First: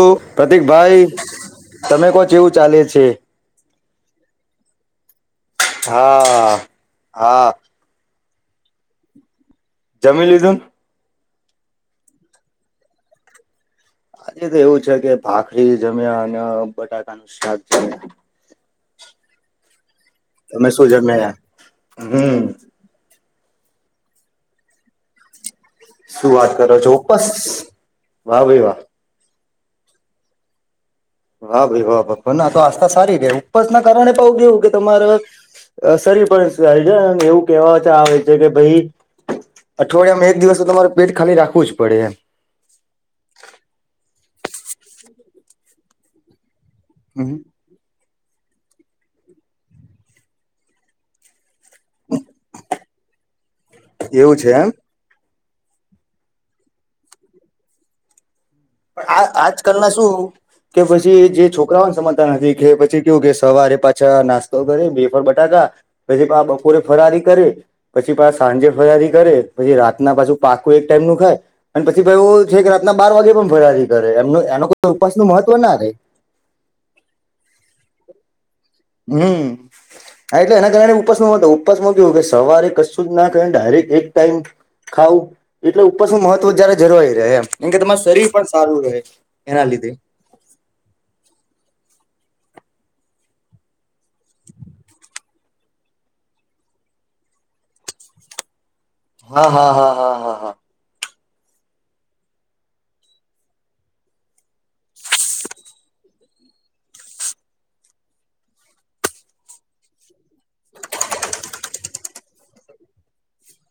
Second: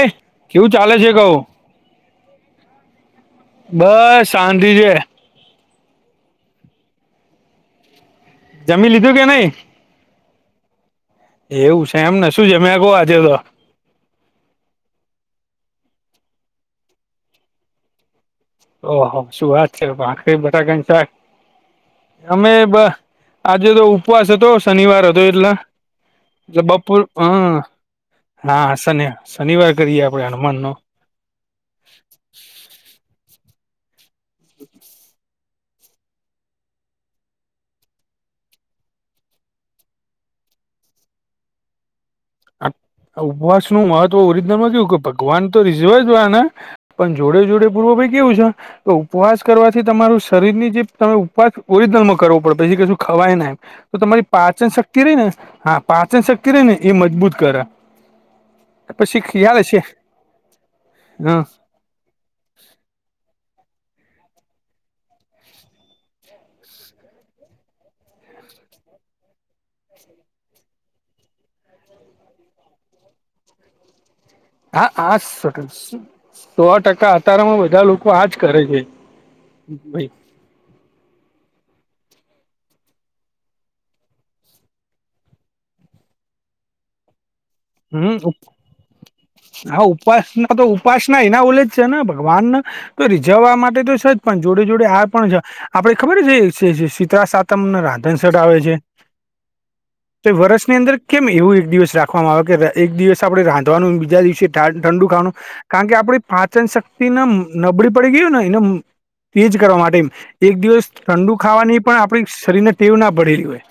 ઓ પ્રતિક કેવું ચાલે ભાઈ છે કહું તમે કો કેવું ચાલે છે. બસ શાંતિ છે. હા, હા. જમી લીધું કે નઈ? જમી લીધું ને એવું છે એમને શું જમ્યા કો આજે તો. આજે તો એવું છે કે ભાખરી જમ્યા અને બટાકાનું શાક જમ્યા. ઓહો, શું વાત છે ભાખરી તમે બટાકાનુ શું શાક જમ્યા હમ અમે બ. આજે તો ઉપવાસ હતો શનિવાર હતો એટલે. શું વાત એટલે કરો છો બપોર ઉપસ હમ વાહ ભાઈ હા વાહ સનહ. શનિવાર કરીએે આપડે હનુમાનનો. હા, ભાઈ વા ના તો આસ્થા સારી ઉપસ ના કારણે પણું કેવું કે તમારે અસરી પણારી છે એવું કેવાતા આવે છે કે ભાઈ અઠવાડિયામાં એક દિવસ તો તમારું પેટ ખાલી રાખવું જ પડે એમ. ઉપવાસ નું મહત્વ ઓરિજનલ માં કેવુ ભગવાન તો રીઝવે જીયેને. પણ હમ જોડે જોડે પૂર્વ ભાઈ કેવું છે, તો ઉપવાસ કરવાથી તમારું શરીરની જે તમે ઉપવાસ ઓરિજિનલમાં કરવો પડે પછી કું ખવાય ને એમ, તો તમારી એવું છે પાચન એમ શક્ શક્તિ રને હા પાચન શક્તિ રહી ને એ મજબૂત કરે. આ પછી ખ્યાલ છે આજકાલના શું કે પછી હા જે છો છોકરાઓ સમજતા નથી કે પછી કેું કે સવારે પાછા નાસ્તો કર બેફર બટાકા. પછી બા બપોરે ફરારી કરે. પછી બા સાંજે ફરારી કરે પહી રાતના પાછું પાકું એક ટાઈમ નું ખાય. અને પછી ભાઈ એ છે કે રાતના બાર વાગે પણ ફળથી કરે એમ એનો હા આ ઉપાસનું મહત્વ ના રહેે. સો ટકા અતારામાં બધાં લોકો આજ કરે છે. હમ. ભાઈ હા, એટલે એના કારણે ઉપસમાં ઉપસમાં કેવું કે સવારે કશું જ ના કર ડાયરેક્ટ એક ટાઈમ ખાવું, એટલે ઉપવાસ નું મહત્વ જયારે જરવાય રહે એમ. કે તમાર હમ શરીર પણ સારું રહે એના હા લીધે. ઉપાસના તો ઉપાસના એ ના ઓલે જ છેના ભગવાનના તો રીઝવવા માટે તો છે જ પણ જોડે જોડે આ પણ છે. આપડે ખબર છે શીતળા સાતમ રાધન શટ આવે છે? હા હા હા હા. તો હા હા વર્ષની અંદર કેમ એવું એક દિવસ રાખવામાં આવે? એક દિવસ આપડે રાંધવાનું બીજા દિવસે ઠંડુ ખાવાનું. કારણ કે આપડી પાચન શક્તિને નબળી પડી ગયું ને એનામ તેજ કરવા માટે, એક દિવસ ઠંડુ ખાવાની પણ આપડી શરીર ને તેવ ના પડેલી હોય.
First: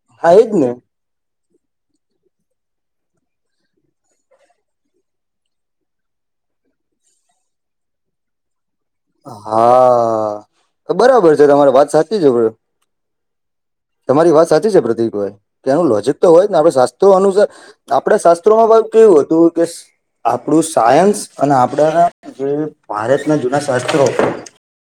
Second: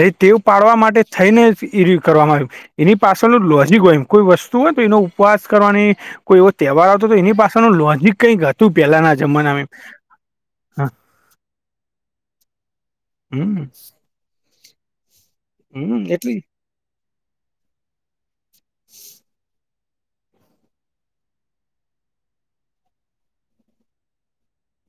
રે હા તેવ એજ ને પાડવા માટે થઈને એ કરવામાં આવ્યું, એની પાછળનું લોજીિક હોય એમ કોઈ વસ્તુ હોય તો એનો ઉપવાસ કરવાની કોઈ એવો તહેવાર આવ હતો તો એની પાસળનુ લોજીિક કઈ તું પહેલાના હા, બરાબર છે તમારે વાત સાચી છે. હમ. તમારી વાત સાચી છે પ્રદીકભાઈ, કે એનું હમ લોજિક તો એટલે હોય ને આપડે શાસ્ત્રો અનુસાર આપડે શસ્ કેવું હતું કેસ આપણું સાયન્સ અને આપડાના જે ભારતના જૂના શાસ્ત્રો.